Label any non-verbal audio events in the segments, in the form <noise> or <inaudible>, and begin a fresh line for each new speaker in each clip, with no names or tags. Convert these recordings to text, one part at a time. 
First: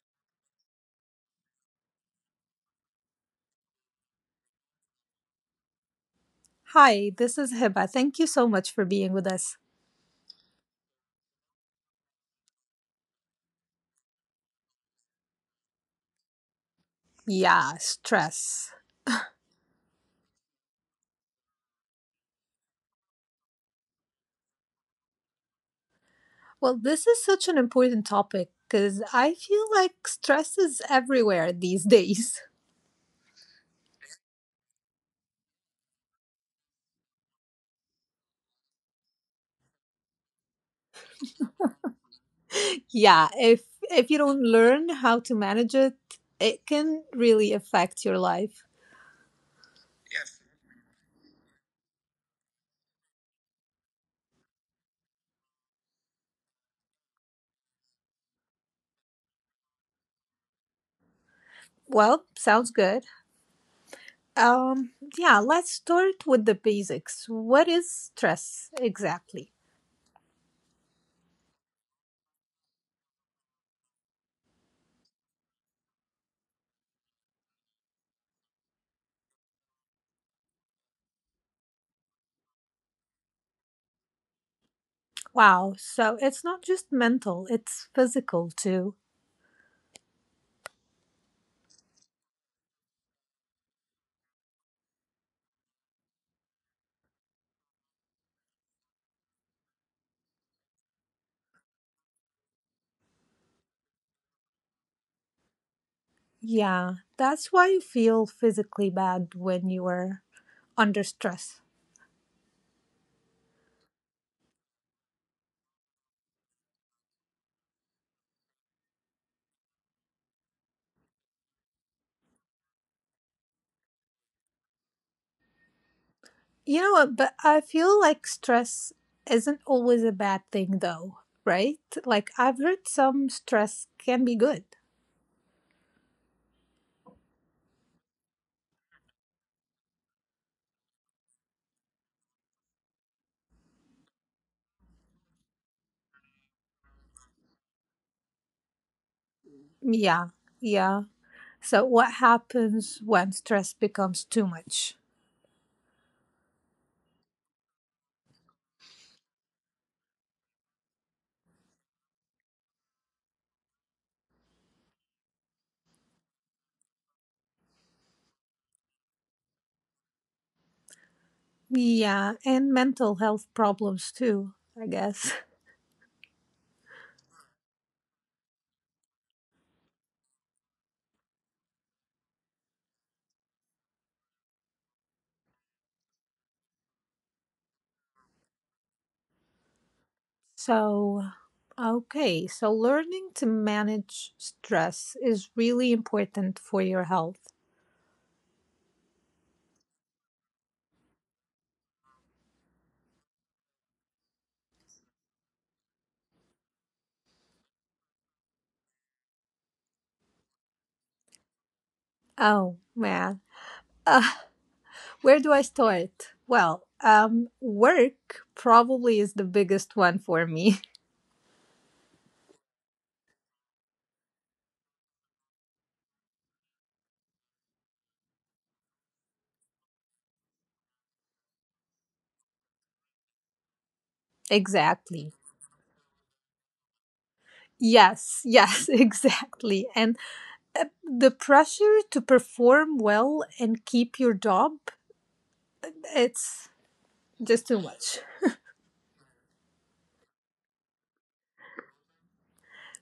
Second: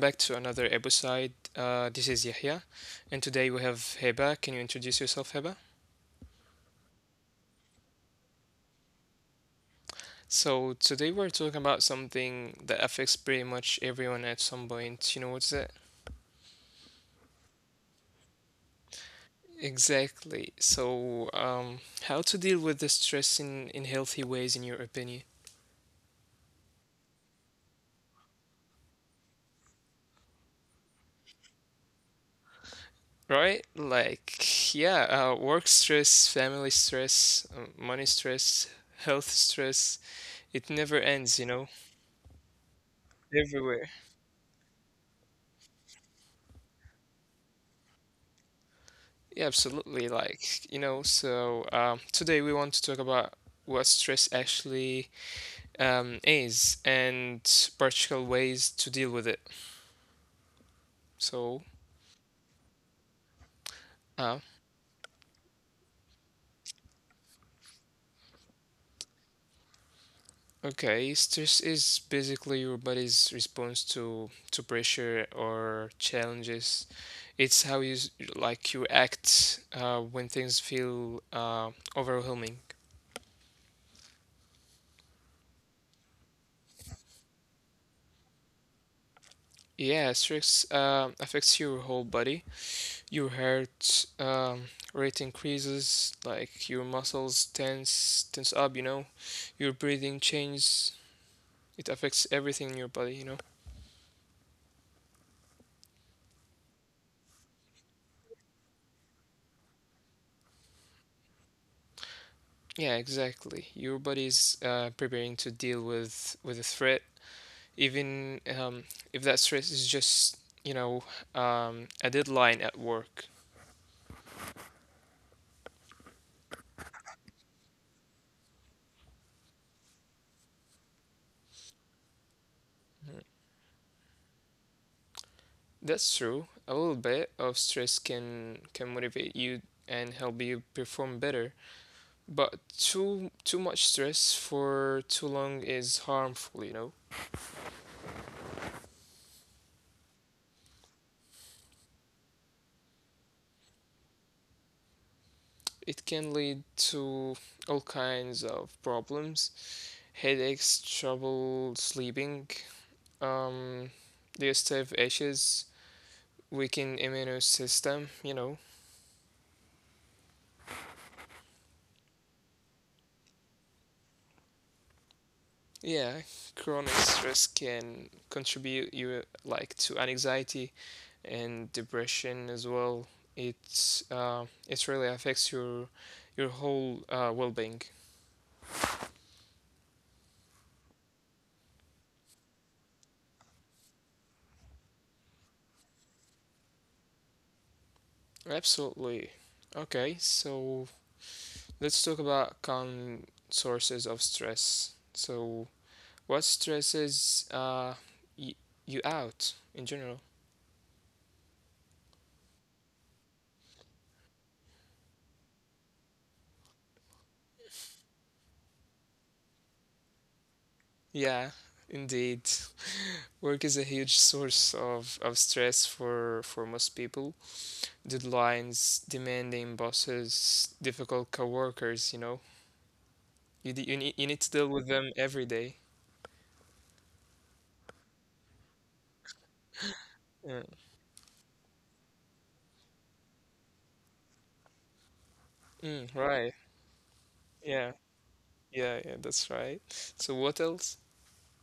to another episode. This is Yahya, and today we have Heba. Can you introduce yourself, Heba?
Hi, this is Hiba. Thank you so much for being with us.
So today we're talking about something that affects pretty much everyone at some point. You know what's that?
Yeah, stress.
Exactly. How to deal with the stress in healthy ways, in your opinion?
Well, this is such an important topic because I feel like stress is everywhere these days.
Right? Like, yeah, work stress, family stress, money stress, health stress. It never ends.
<laughs> yeah, if you
Everywhere.
don't learn how to manage it, it can really affect your life.
Yeah, absolutely. Today we want to talk about what stress actually is and practical ways to deal with it. So,
Well, sounds good.
uh,
Um, yeah, let's start with the basics. What is stress exactly?
okay, stress is basically your body's response to pressure or challenges. It's how you s- Like you act when things feel overwhelming.
Wow, so it's not just mental, it's physical too.
Yeah, stress affects your whole body. Your heart rate increases, like your muscles tense up, Your breathing changes. It affects everything in your body, you know.
Yeah, that's why you feel physically bad when you are under stress.
Yeah, exactly. Your body is preparing to deal with a threat, even if that stress is just you know a deadline at work.
You know what? But I feel like stress isn't always a bad thing, though, right? Like, I've heard some stress can be good.
That's true. A little bit of stress can motivate you and help you perform better. But too much stress for too long is harmful, you know.
Yeah, yeah. So, what happens when stress becomes too much?
It can lead to all kinds of problems: headaches, trouble sleeping, um, digestive issues, weakened immune system, you know.
Yeah, and mental health problems too, I guess. <laughs>
Yeah, chronic stress can contribute you like to anxiety and depression as well. It really affects your whole well-being.
So, okay, so learning to manage stress is really important for your health.
Absolutely. Okay, so let's talk about common sources of stress. So, what stresses y you out in general?
Oh man. Uh, where do I start? Well, work probably is the biggest one for me.
Yeah, indeed. <laughs> Work is a huge <laughs> source of stress for most people. Deadlines, demanding bosses, difficult coworkers, you know.
<laughs>
You d-
exactly.
you need to deal with them every day.
Yes, yes, <laughs> exactly. And the pressure
Yeah.
to perform well and keep your job, it's
Mm,
just too
right.
much.
Yeah. Yeah, yeah, that's right. So what else?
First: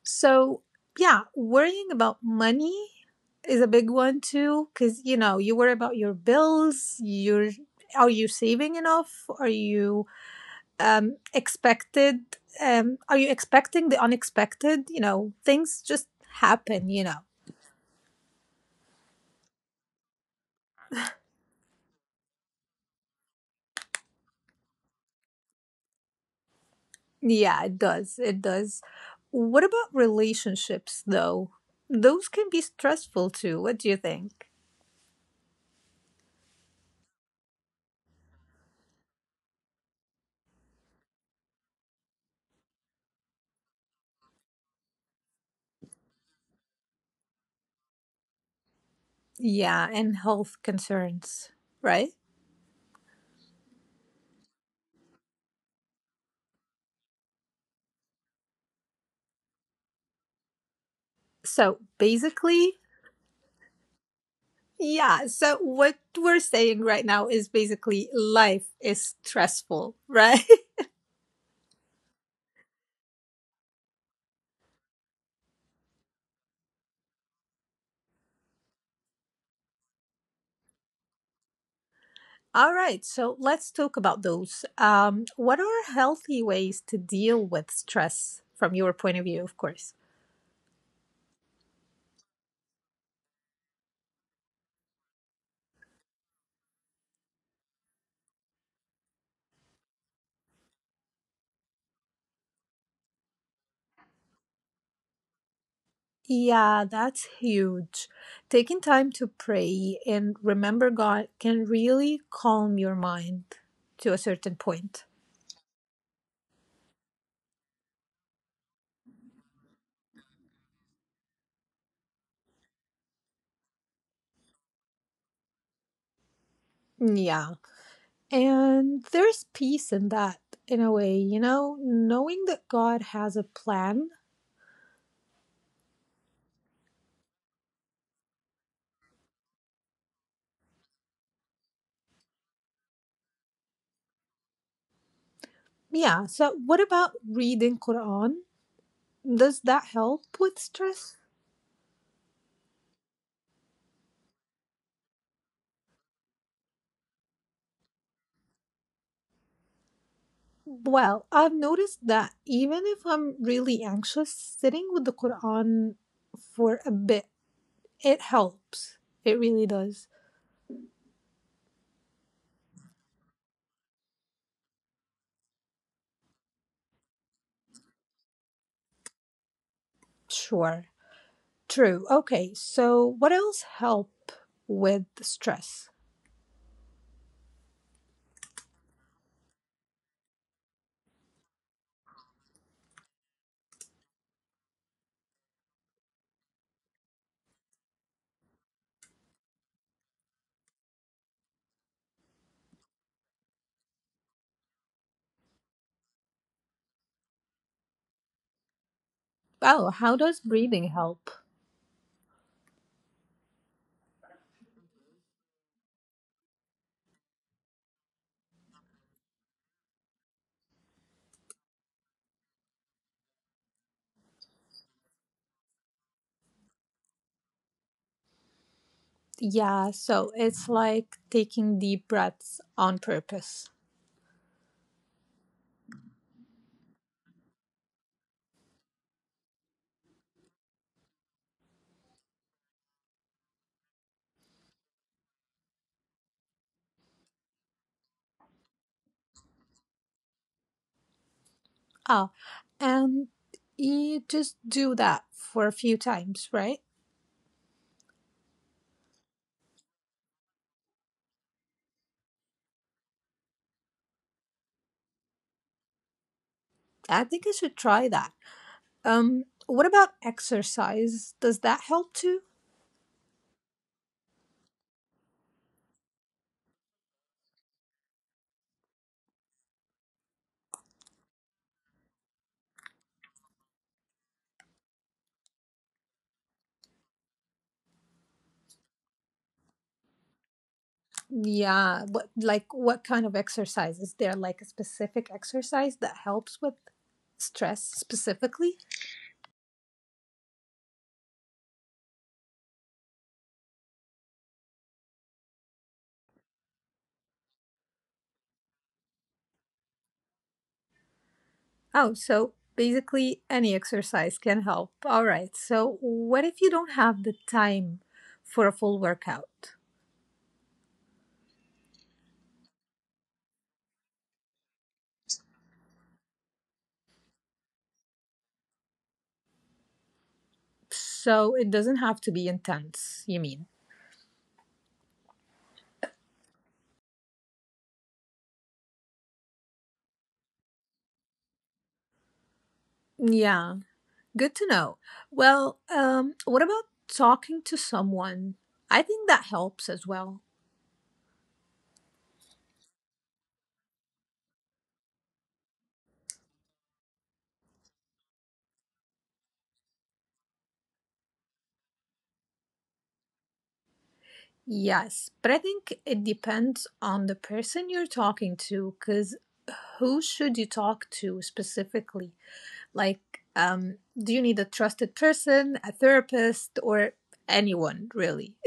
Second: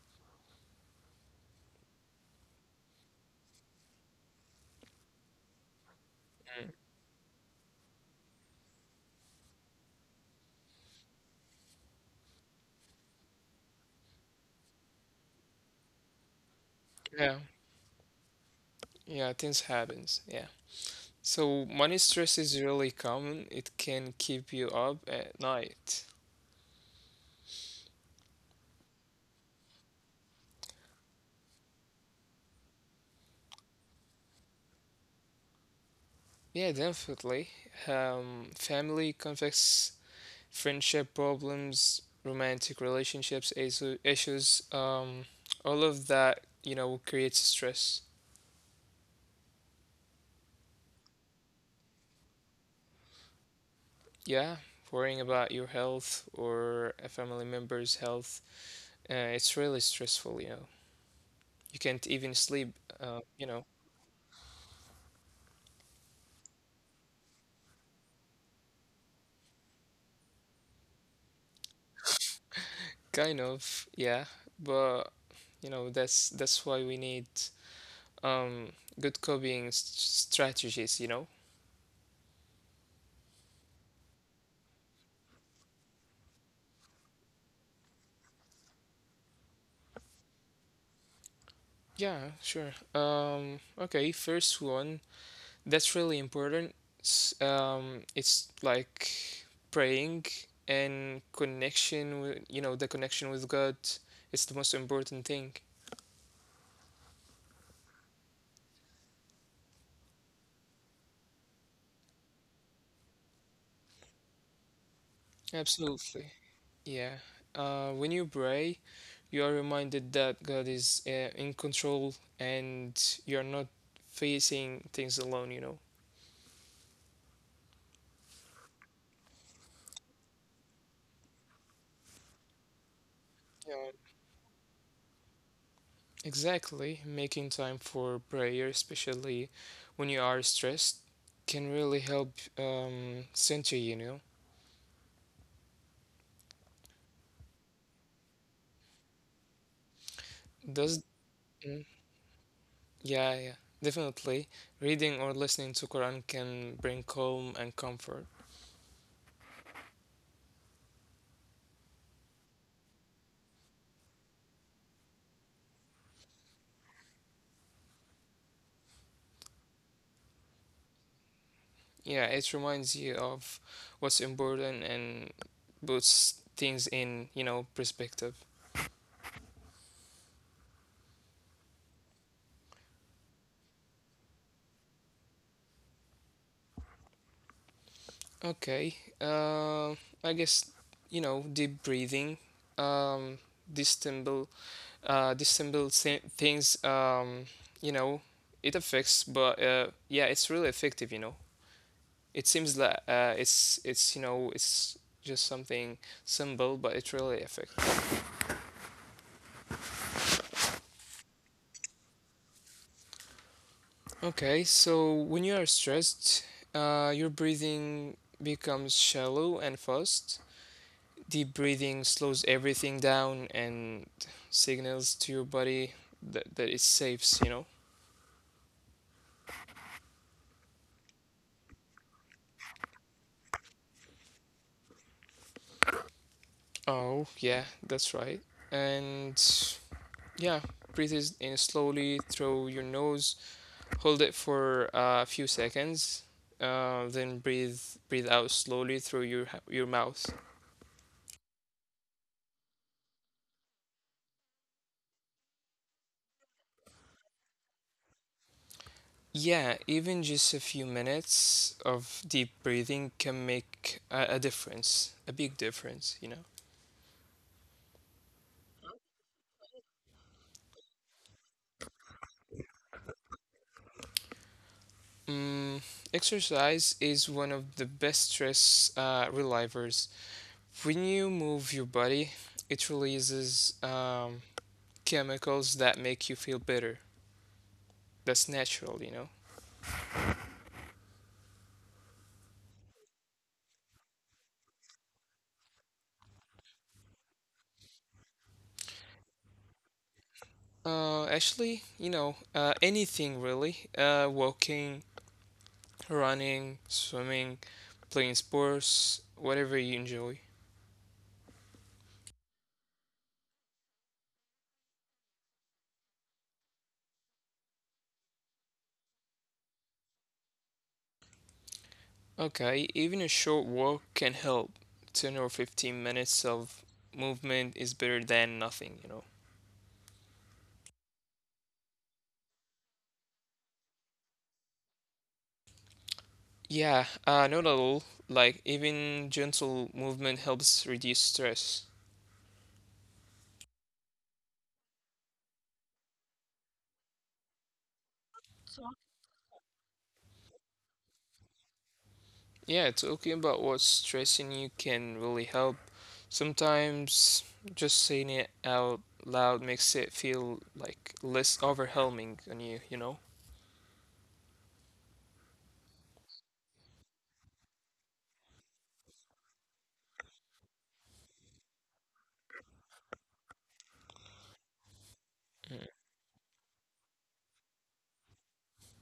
So, yeah, worrying about money is a big one too, cuz you know, you worry about your
Mm.
bills, your, are you saving enough? Are you expected? Are you expecting the unexpected? You know, things just happen, you know.
Yeah. Yeah, things happens. Yeah. So money stress is really common. It can keep you up at night.
Yeah, it does. It does. What about relationships, though? Those can be stressful too. What do you think?
Yeah, definitely. Family conflicts, friendship problems, romantic relationships, issues, all of that, you know, creates stress.
Yeah, and health concerns, right?
Yeah, worrying about your health or a family member's health, it's really stressful, you know. You
So
can't even sleep,
basically,
you know.
yeah. So what we're saying right now is basically life is stressful, <laughs> right?
Kind of, yeah, but you know that's why we need um good copying s- strategies, you know?
All right, so let's talk about those. What are healthy ways to deal with stress from your point of view, of course?
Yeah, sure. Okay, first one that's really important. It's like praying and connection with you know the connection with God is the most important thing.
Yeah, that's huge. Taking time to pray and remember God can really calm your mind to a certain point.
Absolutely. Yeah. When you pray, you are reminded that God is in control and you're not facing things alone, you know.
Yeah. And there's peace in that, in a way, you know, knowing that God has a plan.
Yeah. Exactly. Making time for prayer, especially when you are stressed, can really help center you, you know.
Yeah. So, what about reading Quran? Does that help with
Does
stress?
Mm. Yeah, yeah, definitely. Reading or listening to Quran can bring calm and comfort.
Well, I've noticed that even if I'm really anxious, sitting with the Quran for a bit, it helps. It really does.
Yeah, it reminds you of what's important and puts things in, you know, perspective.
Sure. True. Okay, so what else help with stress?
Okay. I guess, you know, deep breathing. Um, dissemble, dissemble things. You know, it affects, but yeah, it's really effective. You know, it seems like it's you know it's just something simple, but it really affects.
Oh, how does breathing help?
Okay, so when you are stressed, your breathing becomes shallow and fast. Deep breathing slows everything down and signals to your body that it's safe, you know?
Yeah, so it's like taking deep breaths on purpose.
Oh, yeah, that's right. And yeah, breathe in slowly through your nose, hold it for a few seconds, then breathe out slowly through your mouth.
Ah, and you just do that for a few times, right?
Yeah, even just a few minutes of deep breathing can make a difference, a big difference, you know.
I think I should try that. What about exercise? Does that help too?
Mm, exercise is one of the best stress relievers. When you move your body, it releases chemicals that make you feel better. That's natural, you know.
Yeah. What like what kind of exercise? Is there like a specific exercise that helps with stress specifically?
Actually, you know, anything really: walking, running, swimming, playing sports, whatever you enjoy.
Oh, so basically any exercise can help. All right. So what if you don't have the time for a full workout?
Okay, even a short walk can help. 10 or 15 minutes of movement is better than nothing, you know.
So it doesn't have to be intense, you mean?
Yeah, not at all. Like, even gentle movement helps reduce stress.
Yeah, good to know. Well, what about talking to someone? I think that helps as well.
Yeah, talking about what's stressing you can really help. Sometimes just saying it out loud makes it feel like less overwhelming on you, you know?
Yes, but I think it depends on the person you're talking to, because who should you talk to specifically? Like, do you need a trusted person, a therapist, or anyone really? <laughs>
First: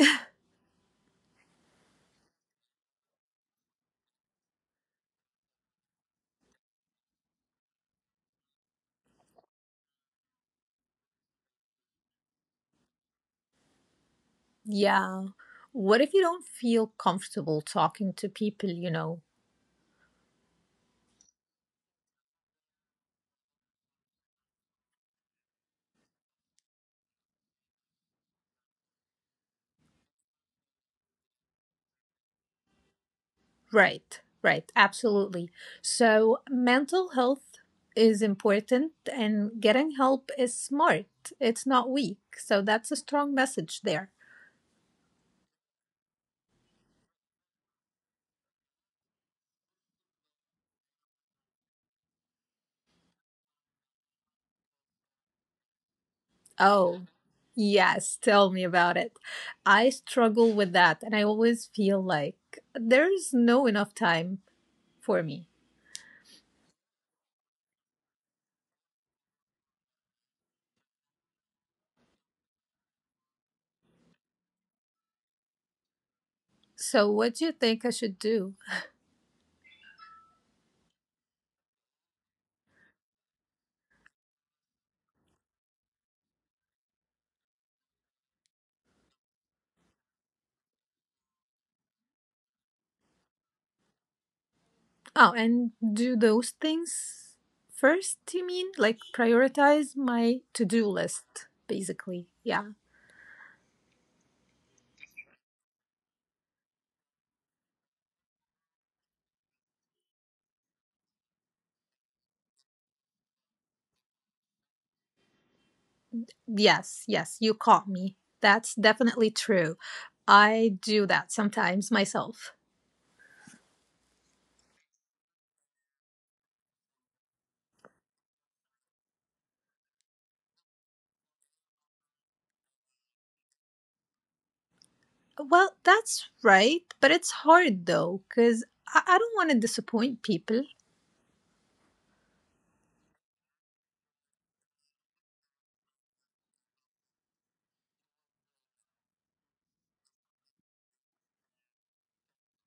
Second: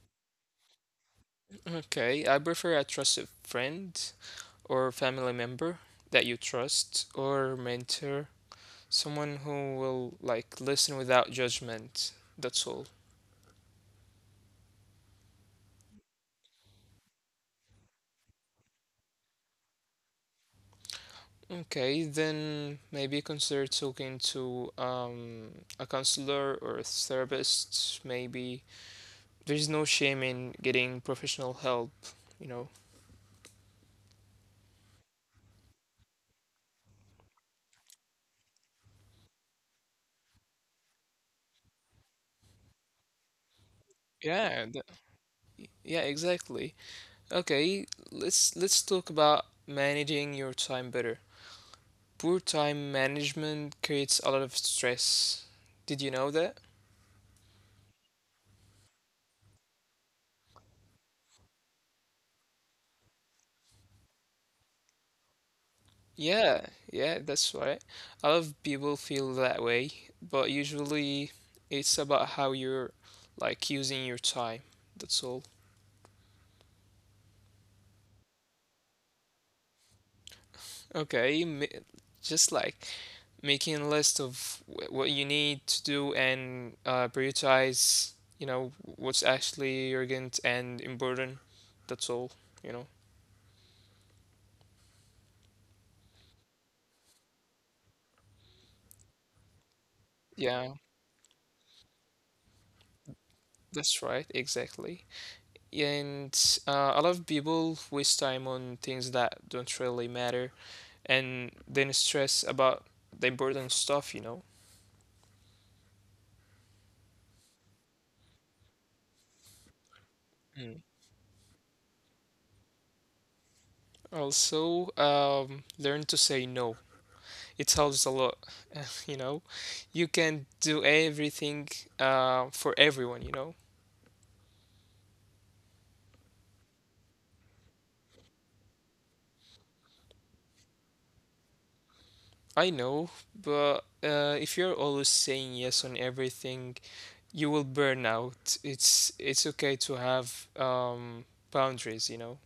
Okay, I prefer a trusted friend or family member that you trust, or mentor, someone who will like listen without judgment. That's all.
yeah. What if you don't feel comfortable talking to people you know?
Okay, then maybe consider talking to a counselor or a therapist. Maybe there's no shame in getting professional help. You know.
Right, right, absolutely. So, mental health is important, and getting help is smart, it's not weak. So, that's a strong message there.
Yeah. th- yeah. Exactly. Okay. Let's talk about managing your time better. Poor time management creates a lot of stress. Did you know that?
Oh, yes, tell me about it. I struggle with that, and I always feel like there's no enough time for me.
Yeah, yeah, that's right. A lot of people feel that way, but usually it's about how you're like using your time. That's all.
So, what do you think I should do?
Okay, just like making a list of what you need to do and prioritize, you know, what's actually urgent and important. That's all, you know.
Oh, and do those things first, you mean? Like prioritize my to do
Yeah,
list, basically. Yeah.
that's right, exactly. And a lot of people waste time on things that don't really matter and then stress about the important stuff, you know.
Yes, yes, you caught me. That's definitely true. I do
Mm.
that sometimes myself.
Also, learn to say no. It helps a lot, <laughs> you know. You can do everything for everyone, you know.
Well, that's right, but it's hard though, because I don't want to disappoint people.
I know, but if you're always saying yes on everything, you will burn out. It's okay to have boundaries, you know.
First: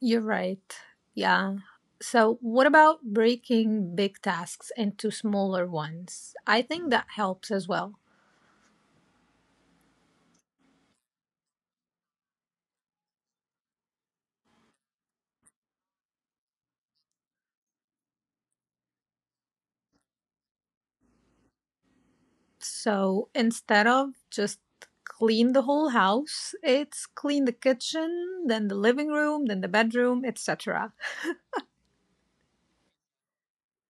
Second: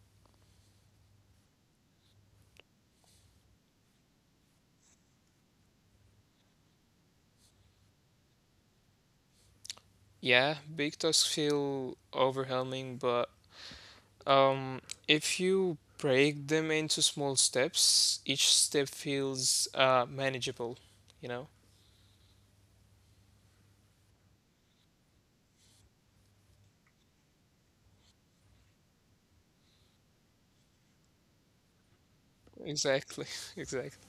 You're right. Yeah. So, what about breaking big tasks into smaller ones? I think that helps as well.
Yeah, big tasks feel overwhelming, but um, if you break them into small steps, each step feels manageable, you know?
So, instead of just clean the whole house, it's clean the kitchen, then the living room, then the bedroom, etc.
Exactly, <laughs> exactly.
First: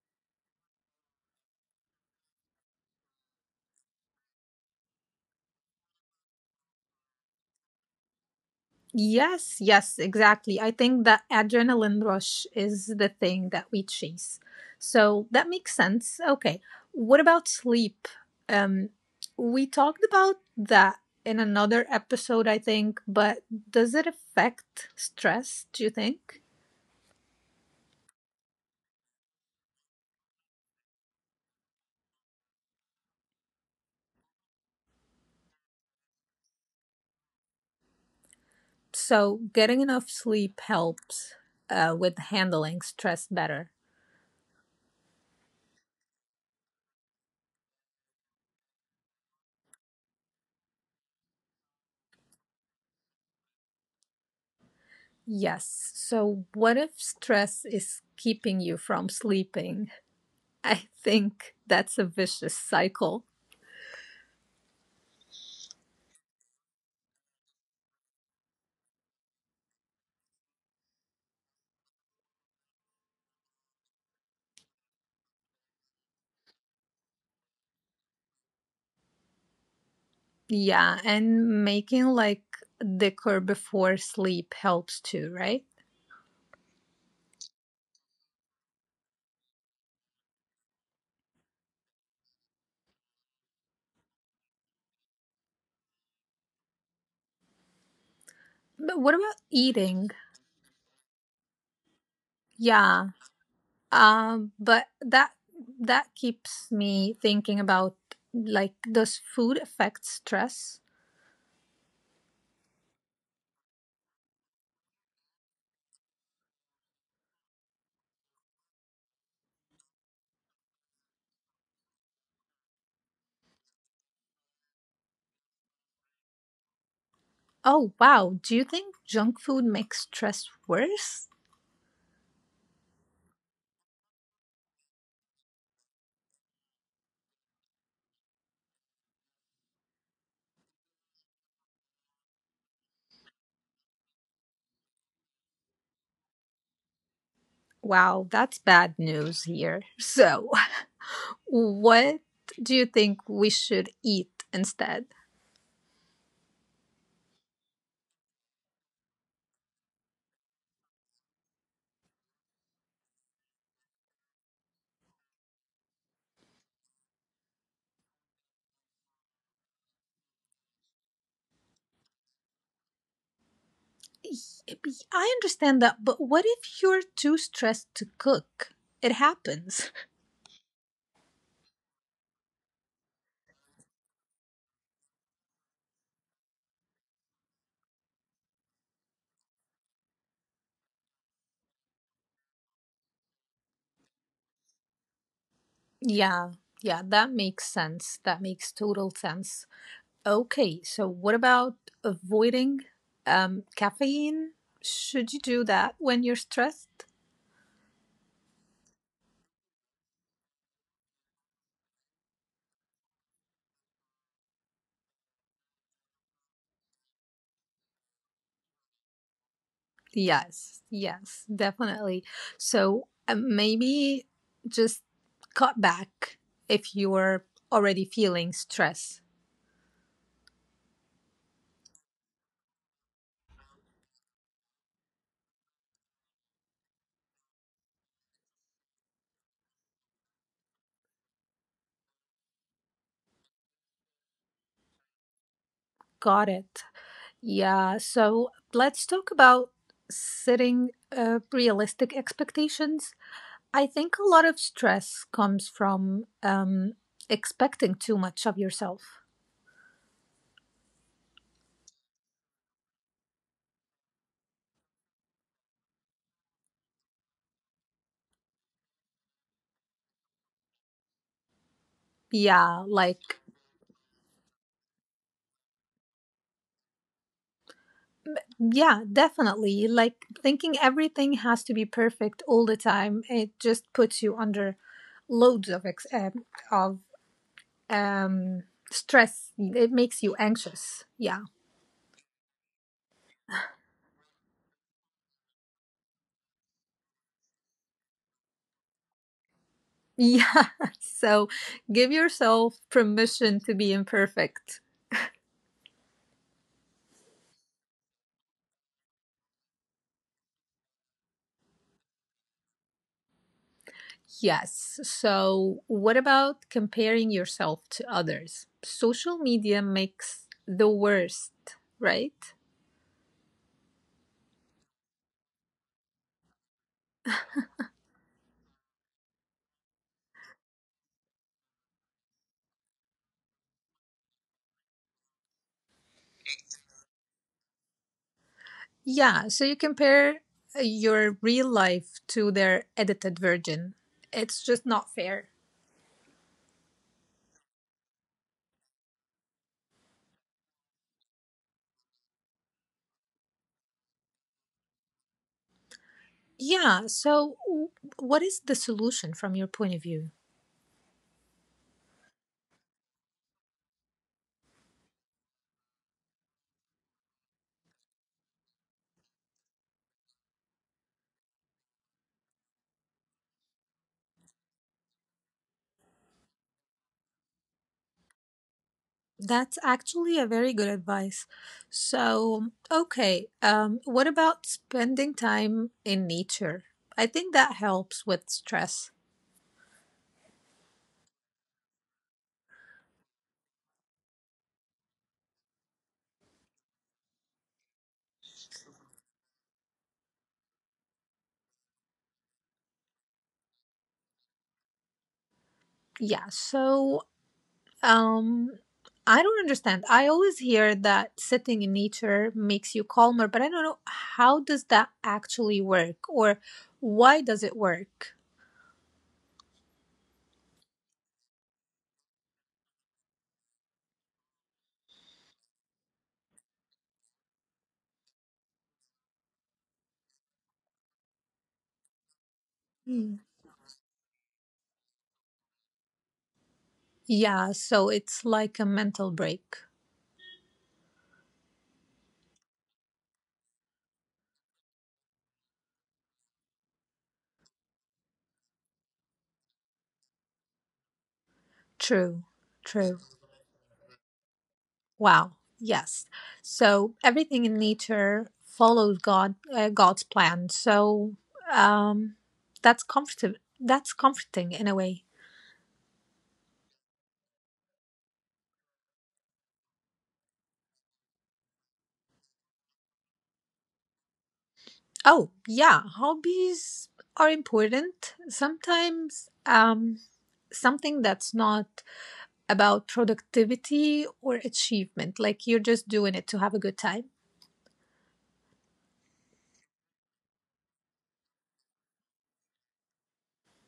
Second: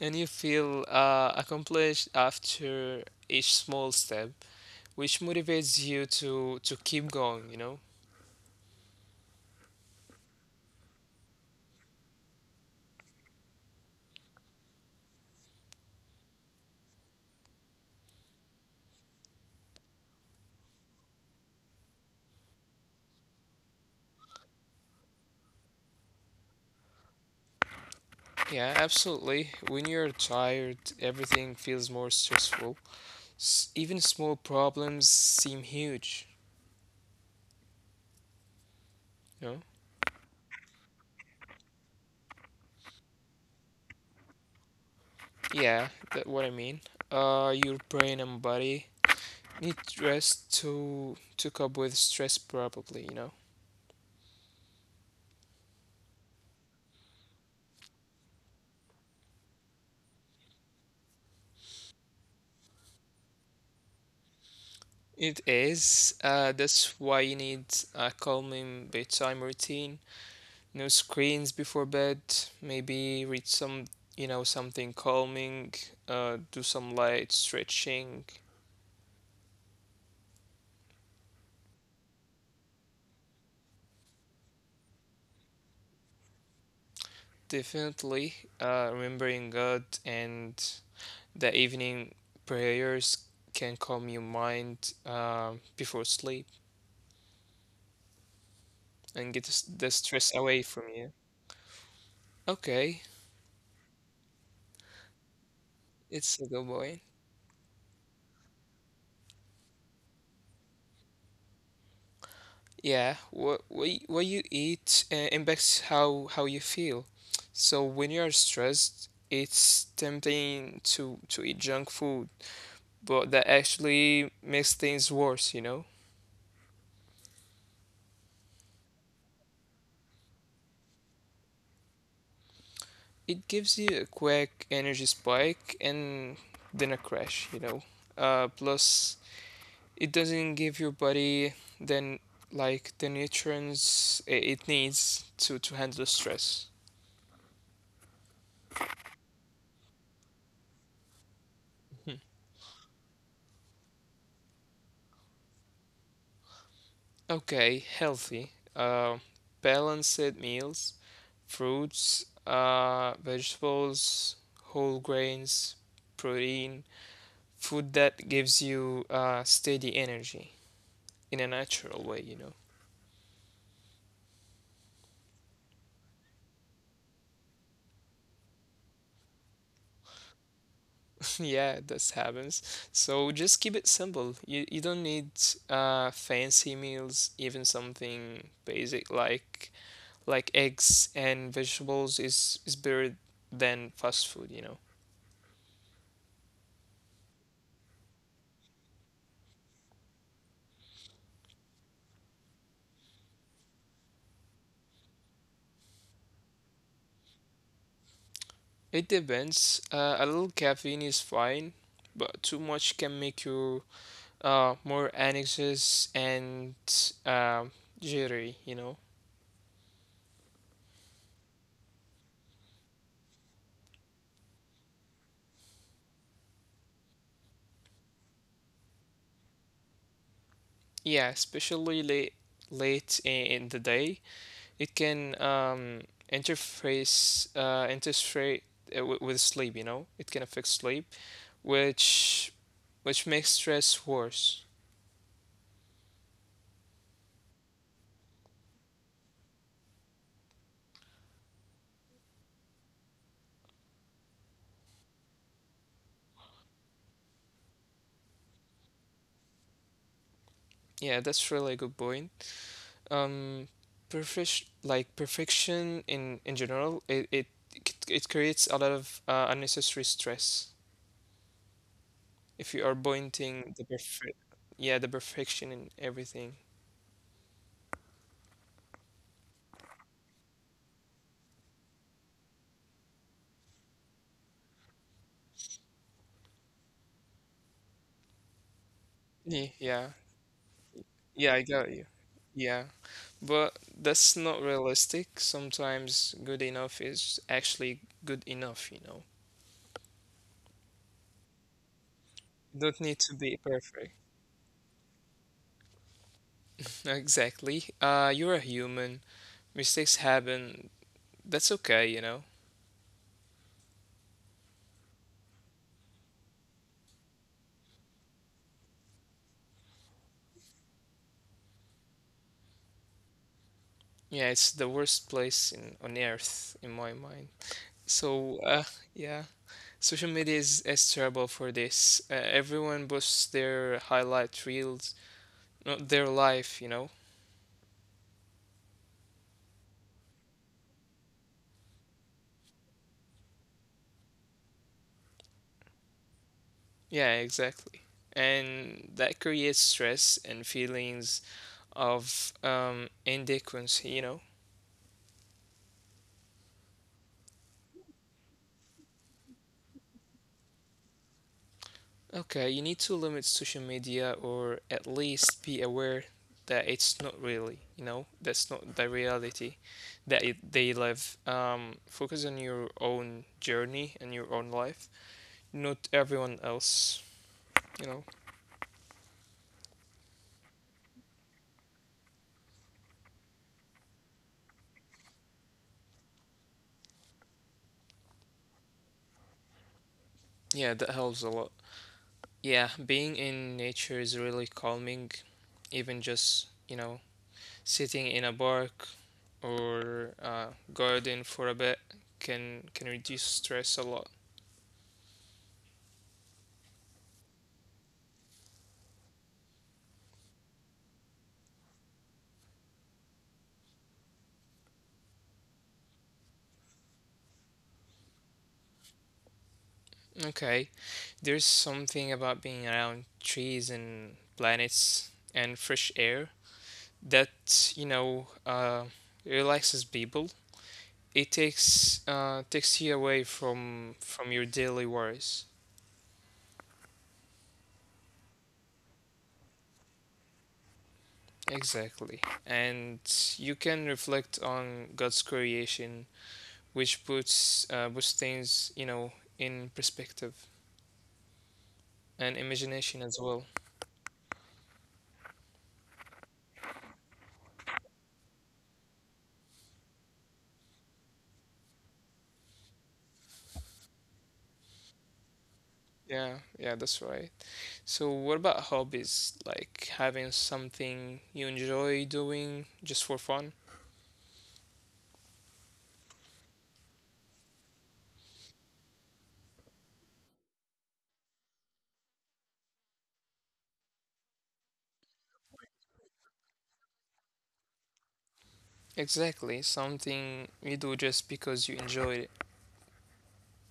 And you feel accomplished after each small step, which motivates you to keep going, you know?
Yes, yes, exactly. I think the adrenaline rush is the thing that we chase. So that makes sense. Okay. What about sleep? Um, we talked about that in another episode, I think, but does it affect stress, do you think?
Yeah, absolutely. When you're tired, everything feels more stressful. S even small problems seem huge,
So
you know?
getting enough sleep helps with handling stress better.
Yeah, that what I mean. Your brain and body need rest to cope with stress, probably. You know,
Yes. So what if stress is keeping you from sleeping? I think that's a vicious cycle.
it is. That's why you need a calming bedtime routine. No screens before bed. Maybe read some, you know, something calming. Do some light stretching.
Yeah, and making like liquor before sleep helps too, right?
Definitely, remembering God and the evening prayers can calm your mind before sleep
But what about
and get the
eating?
stress away from you.
Yeah.
Okay,
But that
it's a
keeps
good point.
me thinking about, like, does food affect stress?
Yeah, what you eat impacts how you feel. So when you are stressed, it's tempting to eat junk food, but that actually makes things worse, you know?
Oh wow, do you think junk food makes stress worse?
It gives you a quick energy spike and then a crash, you know. Plus it doesn't give your body then like the nutrients it needs to handle stress.
Wow, that's bad news here. So, <laughs> what do you think we should eat instead?
Okay, healthy, uh, balanced meals, fruits, vegetables, whole grains, protein, food that gives you steady energy in a natural way, you know.
I understand that, but what if you're too stressed to cook? It happens.
<laughs> Yeah, this happens. So just keep it simple. You don't need fancy meals, even something basic like eggs and vegetables is better than fast food, you know.
Yeah, yeah, that makes sense. That makes total sense. Okay, so what about avoiding caffeine? Should you do that when you're stressed?
It depends. A little caffeine is fine, but too much can make you more anxious and um jittery, you know.
Yes, yes, definitely. So maybe just cut back if you're already feeling stress.
Yeah, especially late in the day, it can interface interfere with sleep, you know. It can affect sleep, which which makes stress worse.
Got it. Yeah, so let's talk about setting realistic expectations. I think a lot of stress comes from expecting too much of yourself.
Yeah, that's really a good point. um Perfection in general it creates a lot of unnecessary stress
Yeah, like,
if you are pointing the perfect, yeah, the perfection in everything.
yeah, definitely. Like, thinking everything has to be perfect all the time, it just puts you under loads of, of um, stress. It
Ye-
makes
yeah
you anxious. Yeah.
yeah, I got you, yeah, but that's not realistic. Sometimes good enough is actually good enough, you know.
Yeah. <laughs> So give yourself
Don't need to
permission
be
to be
perfect,
imperfect.
exactly. You're a human, mistakes happen, that's okay, you know.
Yes. So, what about comparing yourself to others? Social media makes the worst, right?
Yeah, it's the worst place in, on earth in my mind. So, yeah, social media is terrible for this. Everyone posts their highlight reels, not their life, you know?
Yeah. So, you compare your real life to their edited version. It's just not fair.
Yeah, exactly. And that creates stress and feelings of inadequacy, you know?
Yeah. So, what is the solution from your point of view?
Okay, you need to limit social media or at least be aware that it's not really, you know, that's not the reality that it, they live. Focus on your own journey and your own life, not everyone else, you know.
That's actually a very good advice. So, okay, what about spending time in nature? I think that helps with stress.
Yeah, that helps a lot. Yeah, being in nature is really calming, even just, you know, sitting in a park or garden for a bit can reduce stress a lot.
Yeah, so um, I don't understand. I always hear that sitting in nature makes you calmer, but I don't know how does that actually work or why does it work?
Okay. There's something about being around trees and planets and fresh air that, you know, relaxes people. It takes
Mm.
you away from your daily worries.
Yeah, so it's like a mental break.
Exactly. And you can reflect on God's creation, which puts things, you know, in perspective
True,
and
true.
imagination as well.
Wow. Yes. So everything in nature follows God, God's plan. So um, that's comfortable. That's comforting in a way.
Yeah, yeah, that's right. So, what about hobbies? Like having something you enjoy doing just for fun?
Oh yeah, hobbies are important. Sometimes something that's not about productivity or achievement, like you're just doing it to have a good time.
Exactly, something you do just because you enjoy it,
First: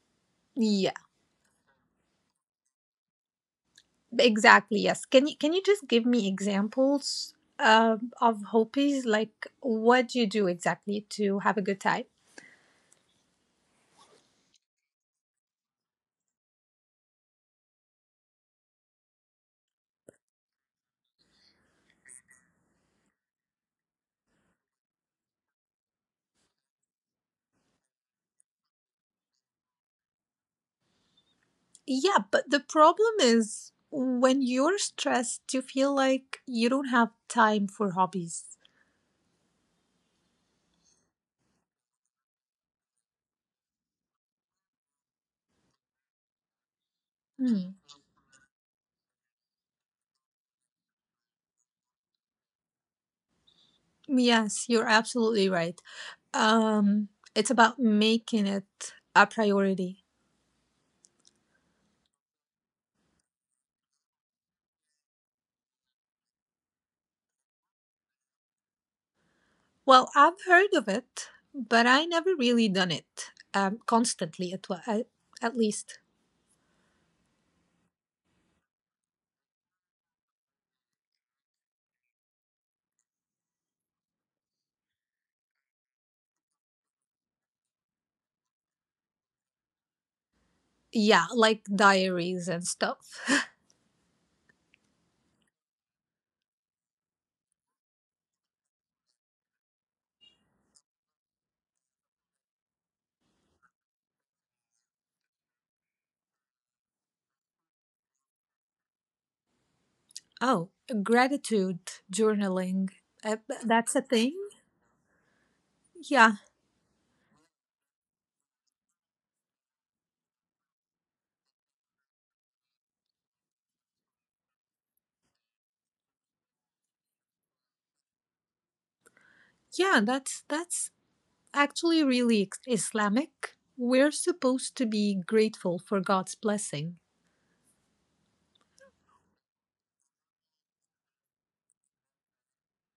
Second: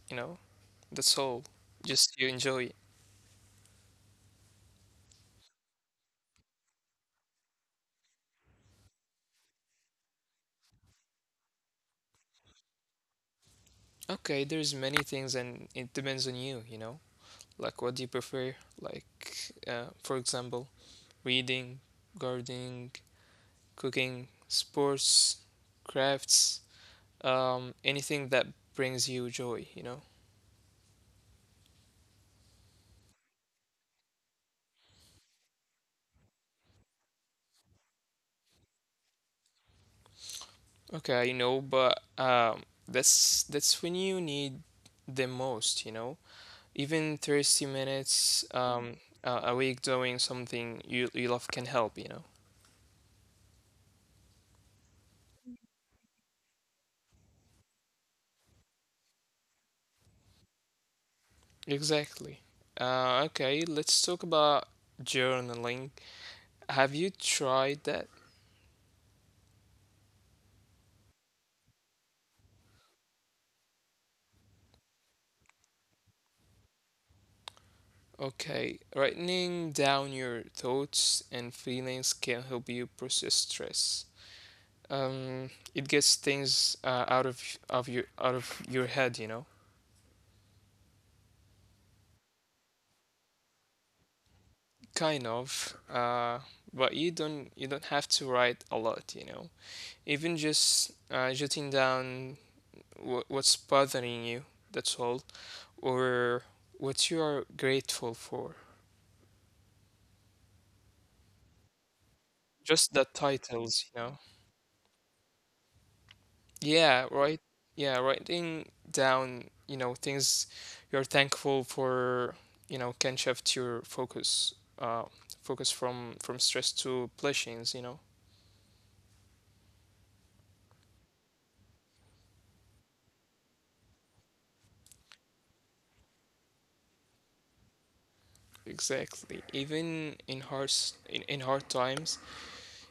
you know?
Yeah.
That's all. Just you enjoy it.
Exactly, yes. Can you just give me examples of Hopis? Like, what do you do exactly to have a good time?
Okay, there's many things and it depends on you, you know? Like what do you prefer? Like for example, reading, gardening, cooking, sports, crafts, anything that brings you joy, you know?
Yeah, but the problem is when you're stressed, you feel like you don't have time for hobbies.
Okay, you know, but that's when you need the most, you know. Even
Mm.
30 minutes a week doing something you love can help, you know.
Yes, you're absolutely right. Um, it's about making it a priority.
Exactly. Okay, let's talk about journaling. Have you tried that?
Well, I've heard of it, but I never really done it constantly, at, wa- at least.
Okay, writing down your thoughts and feelings can help you process stress. It gets things out of your out of your head, you know.
Yeah, like diaries and stuff.
Kind of, but you don't have to write a lot, you know. Even just jotting down what's bothering you, that's all, or what you are grateful for.
Oh, gratitude journaling.
Just the
Uh,
titles,
that's a
you know.
thing. Yeah,
Yeah, right. Yeah, writing down, you know, things you're thankful for, you know, can shift your focus, uh, focus from stress to blessings, you know.
yeah. That's actually really Islamic. We're supposed to be grateful for God's blessing.
Exactly. Even in hard times,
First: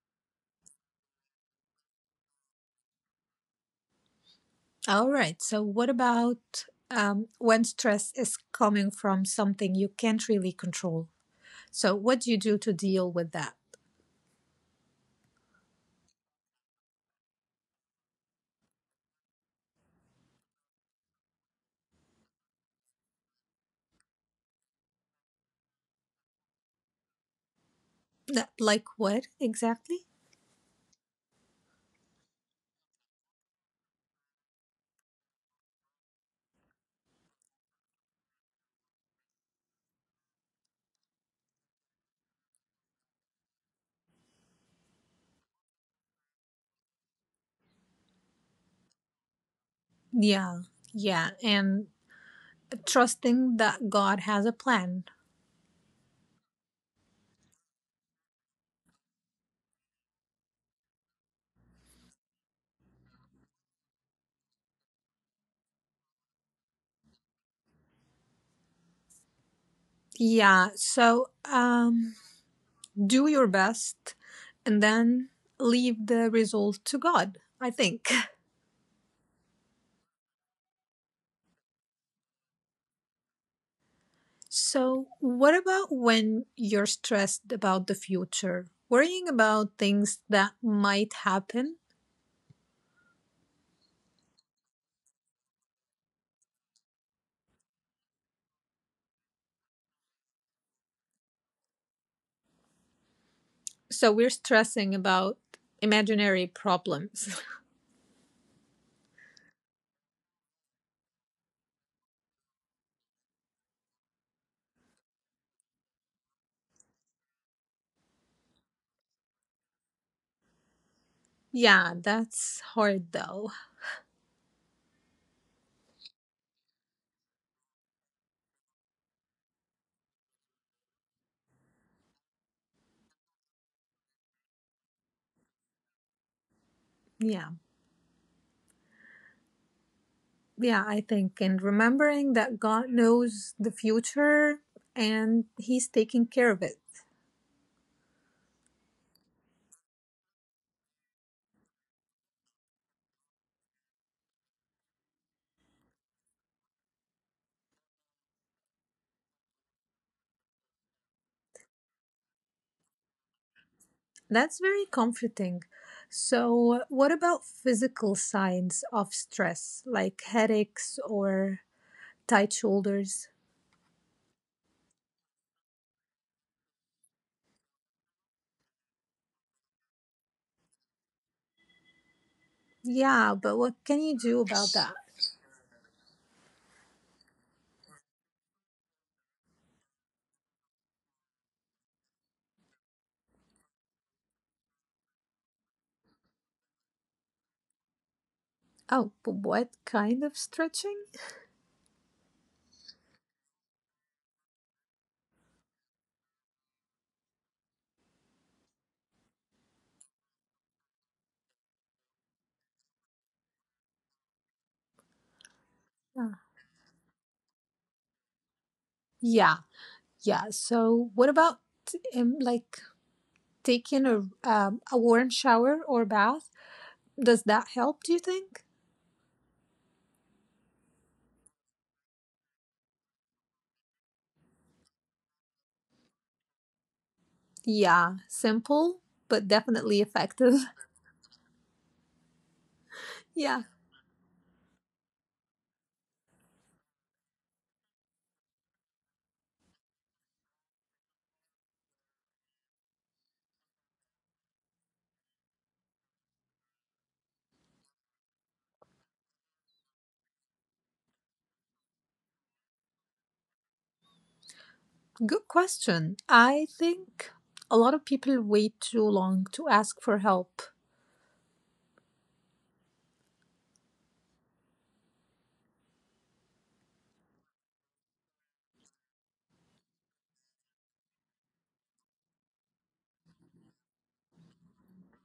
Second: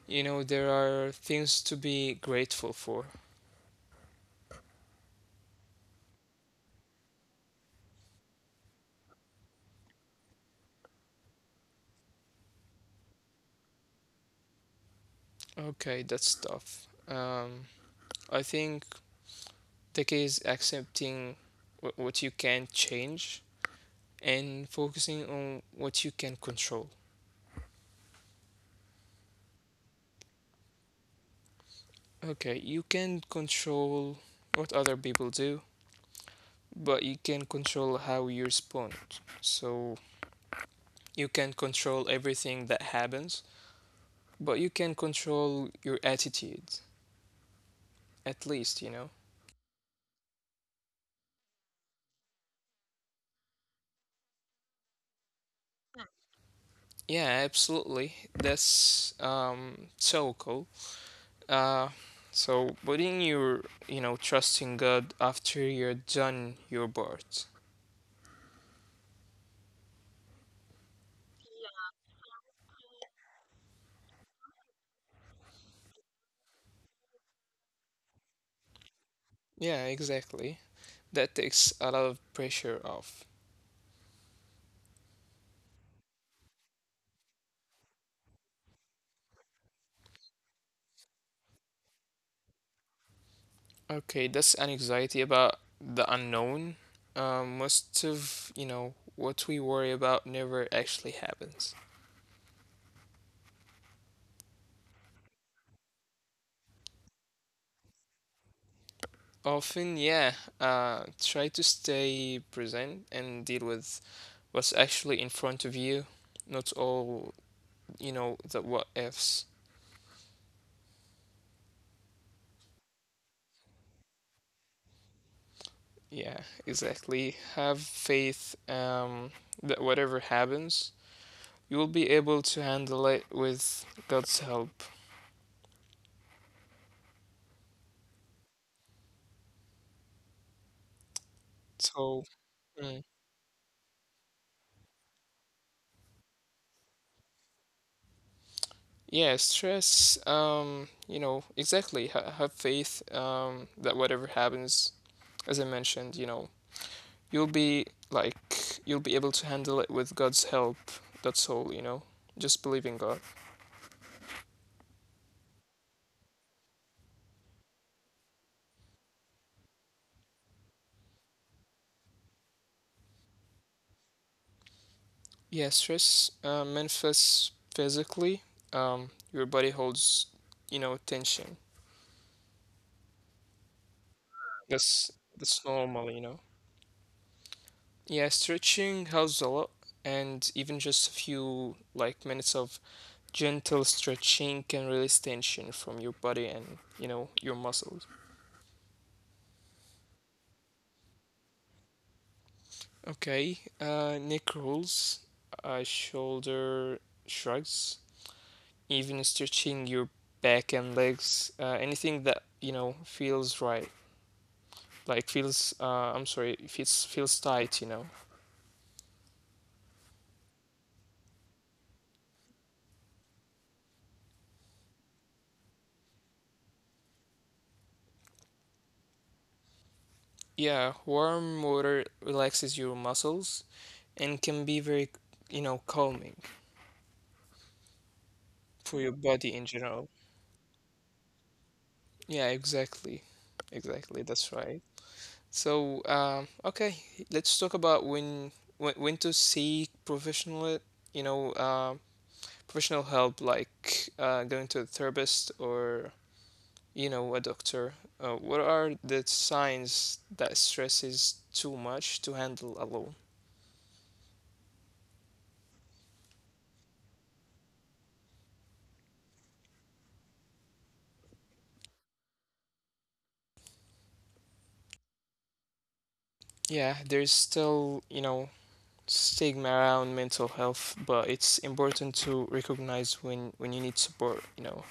you know, there are things to be grateful for.
All right. So, what about when stress is coming from something you can't really control? So, what do you do to deal with that?
Okay, that's tough. I think the key is accepting what you can change and focusing on what you can control.
Like what exactly?
Okay, you can control what other people do, but you can control how you respond. So you can control everything that happens, but you can control your attitude. At least, you know.
Yeah, yeah, and trusting that God has a plan.
Yeah, absolutely. That's so cool. Uh so putting your you know, trusting God after you're done your part.
Yeah, so do your best and then leave the result to God, I think. <laughs>
Yeah, exactly. That takes a lot of pressure off.
So, what about when you're stressed about the future, worrying about things that might happen?
Okay, that's an anxiety about the unknown. Most of, you know, what we worry about never actually happens.
So, we're stressing about imaginary problems.
Often, yeah, try to stay present and deal with what's actually in front of you, not all, you know, the what ifs.
<laughs> yeah, that's hard though.
Yeah, exactly. Have faith that whatever happens, you will be able to handle it with God's help.
Yeah, yeah, I think. And remembering that
So,
God
mm,
knows the future and He's taking care of it.
yeah, stress, you know, exactly. Ha have faith that whatever happens, as I mentioned, you know, you'll be like you'll be able to handle it with God's help. That's all, you know. Just believe in God.
That's very comforting. So, what about physical signs of stress, like headaches or tight shoulders?
Yeah, stress manifests physically. Your body holds, you know, tension.
Yeah, but what can you do
That's
about that?
that's normal, you know. Yeah, stretching helps a lot, and even just a few like minutes of gentle stretching can release tension from your body and you know your muscles.
Oh, but what kind of stretching?
Okay, neck rolls, shoulder shrugs, even stretching your back and legs, anything that, you know, feels right. Like feels, I'm
Yeah,
sorry, feels tight, you know.
yeah, yeah. So, what about like taking a warm shower or bath? Does that help? Do you think?
Yeah, warm water relaxes your muscles and can be very, you know, calming
Yeah, simple but
for your
definitely
body in
effective.
general. Yeah,
<laughs> Yeah.
exactly. Exactly, that's right. So, okay, let's talk about when to seek professional, you know, professional help, like going to a therapist or you know, a doctor, what are the signs that stress is too much to handle alone?
Good question. I think a lot of people wait too long to ask for help.
Yeah, there's still, you know, stigma around mental health, but it's important to recognize when you need support, you know.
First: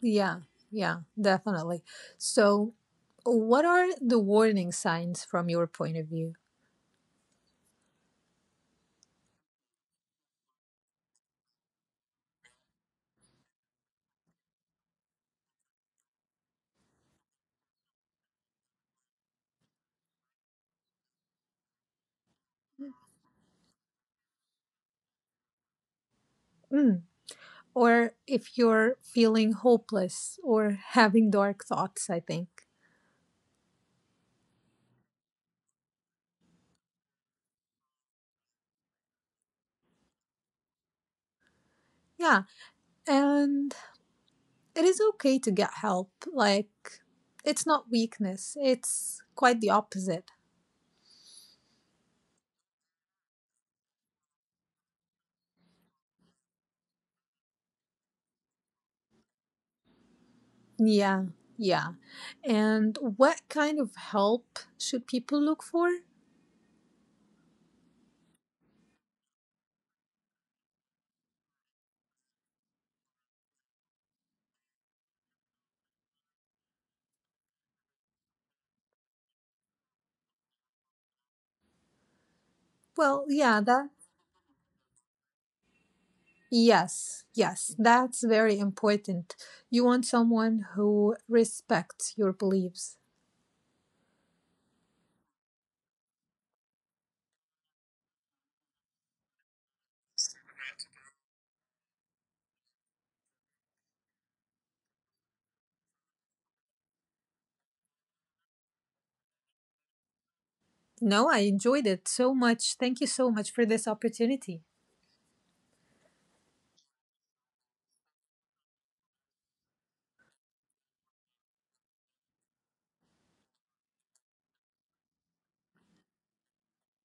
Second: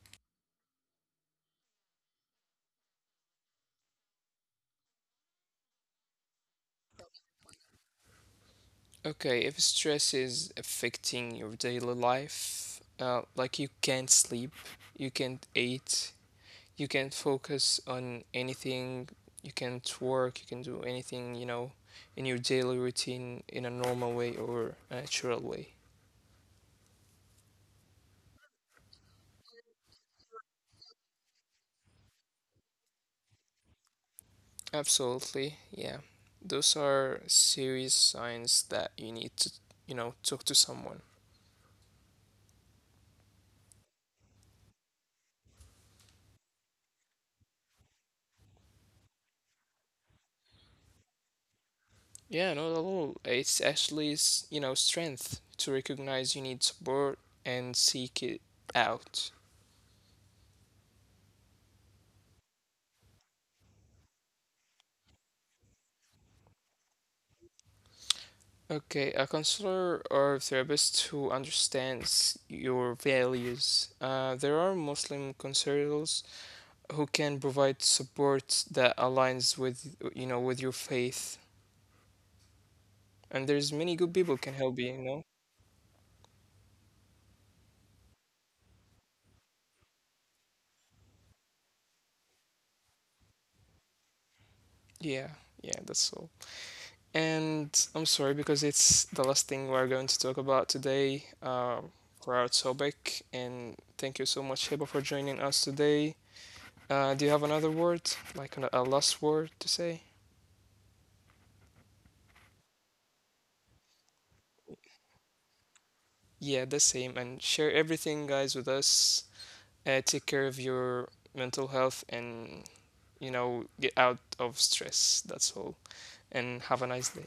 Yeah, yeah, definitely. So, what are the warning signs from your point of view?
Okay, if stress is affecting your daily life, like you can't sleep, you can't eat, you can focus on anything you can work you can do anything you know in your daily routine in a normal way or a natural way.
Mm. Or if you're feeling hopeless or <laughs> having dark thoughts, I think.
Absolutely, yeah, those are serious signs that you need to, you know, talk to someone.
Yeah, and it is okay to get help. Like, it's not weakness, it's quite the opposite.
Yeah, not at all, it's actually you know strength to recognize you need support and seek it out.
Yeah, yeah. And what kind of help should people look for?
Okay, a counselor or therapist who understands your values. There are Muslim counselors who can provide support that aligns with you know with your faith,
Well,
and there's
yeah,
many
that,
good people can help you. You know,
yes, yes, that's very important. You want someone who respects your beliefs.
yeah, yeah, that's all. And I'm sorry because it's the last thing we're going to talk about today for our topic. And thank you so much, Hiba, for joining us today. Do you have another word, like a last word to say?
No, I enjoyed it so much. Thank you so much for this opportunity.
Yeah, the same. And share everything, guys, with us. Take care of your mental health and, you know, get out of stress. That's all. And have a nice day.